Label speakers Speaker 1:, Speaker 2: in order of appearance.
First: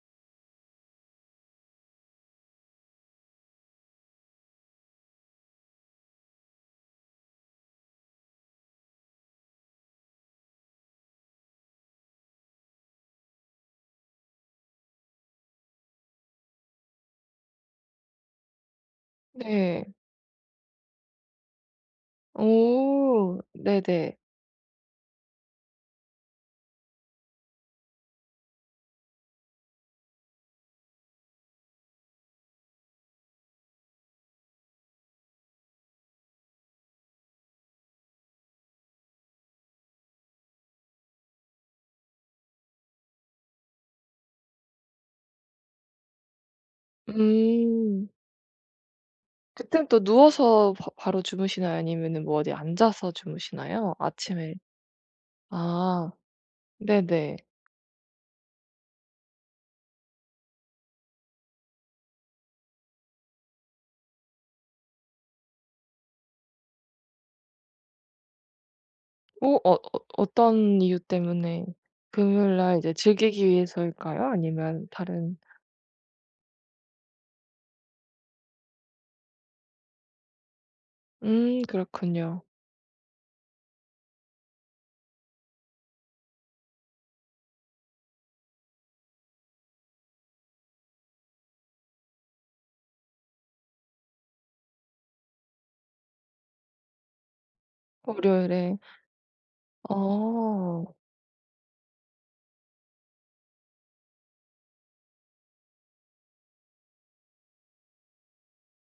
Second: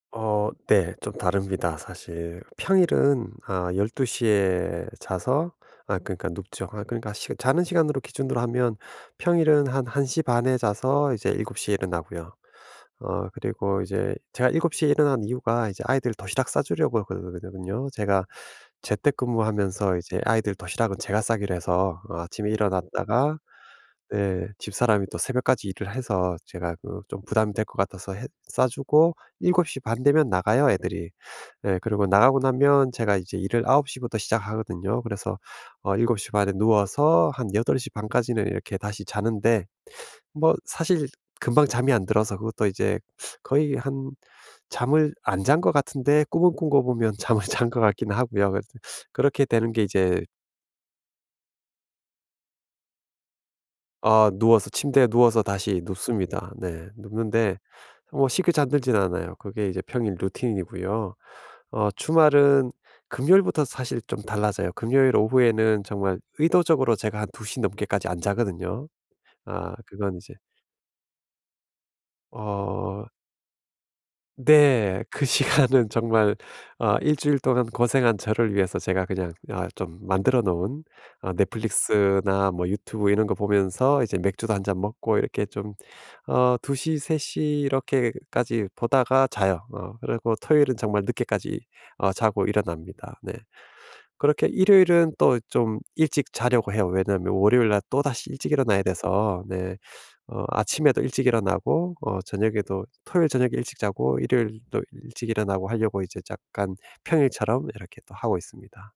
Speaker 1: 어 네. 좀 다릅니다 사실. 평일은 아 12:00 에 자서 아 그러니까 눕죠. 아 그러니까 시 자는 시간으로 기준으로 하면 평일은 한 1:30 에 자서 이제 7:00 에 일어나고요. 어 그리고 이제 제가 7:00 에 일어나는 이유가 이제 아이들 도시락 싸주려고 그러거든요. 제가 재택
Speaker 2: 네.
Speaker 1: 근무하면서 이제 아이들 도시락은 제가 싸기로 해서 어 아침에 일어났다가
Speaker 2: 어. 네네.
Speaker 1: 네. 집사람이 또 새벽까지 일을 해서 제가 그 좀 부담이 될 것 같아서 해 싸주고 7:30 되면 나가요 애들이. 네 그리고 나가고 나면 제가 이제 일을 9:00 부터 시작하거든요. 그래서 어 7:30 에 누워서 한 8:30 까지는 이렇게 다시 자는데 뭐 사실 금방 잠이 안 들어서 그것도 이제 거의 한 잠을 안 잔 것 같은데 꿈을 꾼 거 보면 잠을 잔 것
Speaker 2: 음.
Speaker 1: 같긴 하고요. 그래서 그렇게 되는 게
Speaker 2: 그땐 또
Speaker 1: 이제
Speaker 2: 누워서 바 바로 주무시나요 아니면은 뭐 어디 앉아서 주무시나요.
Speaker 1: 어
Speaker 2: 아침에
Speaker 1: 누워서 침대에 누워서 다시
Speaker 2: 아.
Speaker 1: 눕습니다. 네.
Speaker 2: 네네.
Speaker 1: 눕는데 뭐 쉽게 잠들지는 않아요. 그게 이제 평일 루틴이고요. 어 주말은 금요일부터 사실 좀 달라져요. 금요일 오후에는 정말 의도적으로 제가 한 2:00 넘게까지 안 자거든요.
Speaker 2: 어?
Speaker 1: 아
Speaker 2: 어 어
Speaker 1: 그건 이제
Speaker 2: 어떤 이유 때문에 금요일 날 이제
Speaker 1: 어.
Speaker 2: 즐기기 위해서일까요? 아니면
Speaker 1: 네. 그
Speaker 2: 다른
Speaker 1: 시간은 정말 어 1 주일 동안 고생한 저를 위해서 제가 그냥 아 좀 만들어 놓은 어
Speaker 2: 음. 그렇군요.
Speaker 1: 넷플릭스나 뭐 유튜브 이런 거 보면서 이제 맥주도 1 잔 먹고 이렇게 좀 어 2:00 3:00 이렇게까지 보다가 자요. 어 그리고 토요일은 정말 늦게까지 어 자고 일어납니다. 네. 그렇게 일요일은 또 좀 일찍 자려고 해요. 왜냐면 월요일날 또다시 일찍
Speaker 2: 월요일에
Speaker 1: 일어나야 돼서 네. 어
Speaker 2: 어.
Speaker 1: 아침에도 일찍 일어나고 어 저녁에도 토요일 저녁에 일찍 자고 일요일도 일찍 일어나고 하려고 이제 약간 평일처럼 이렇게 또 하고 있습니다.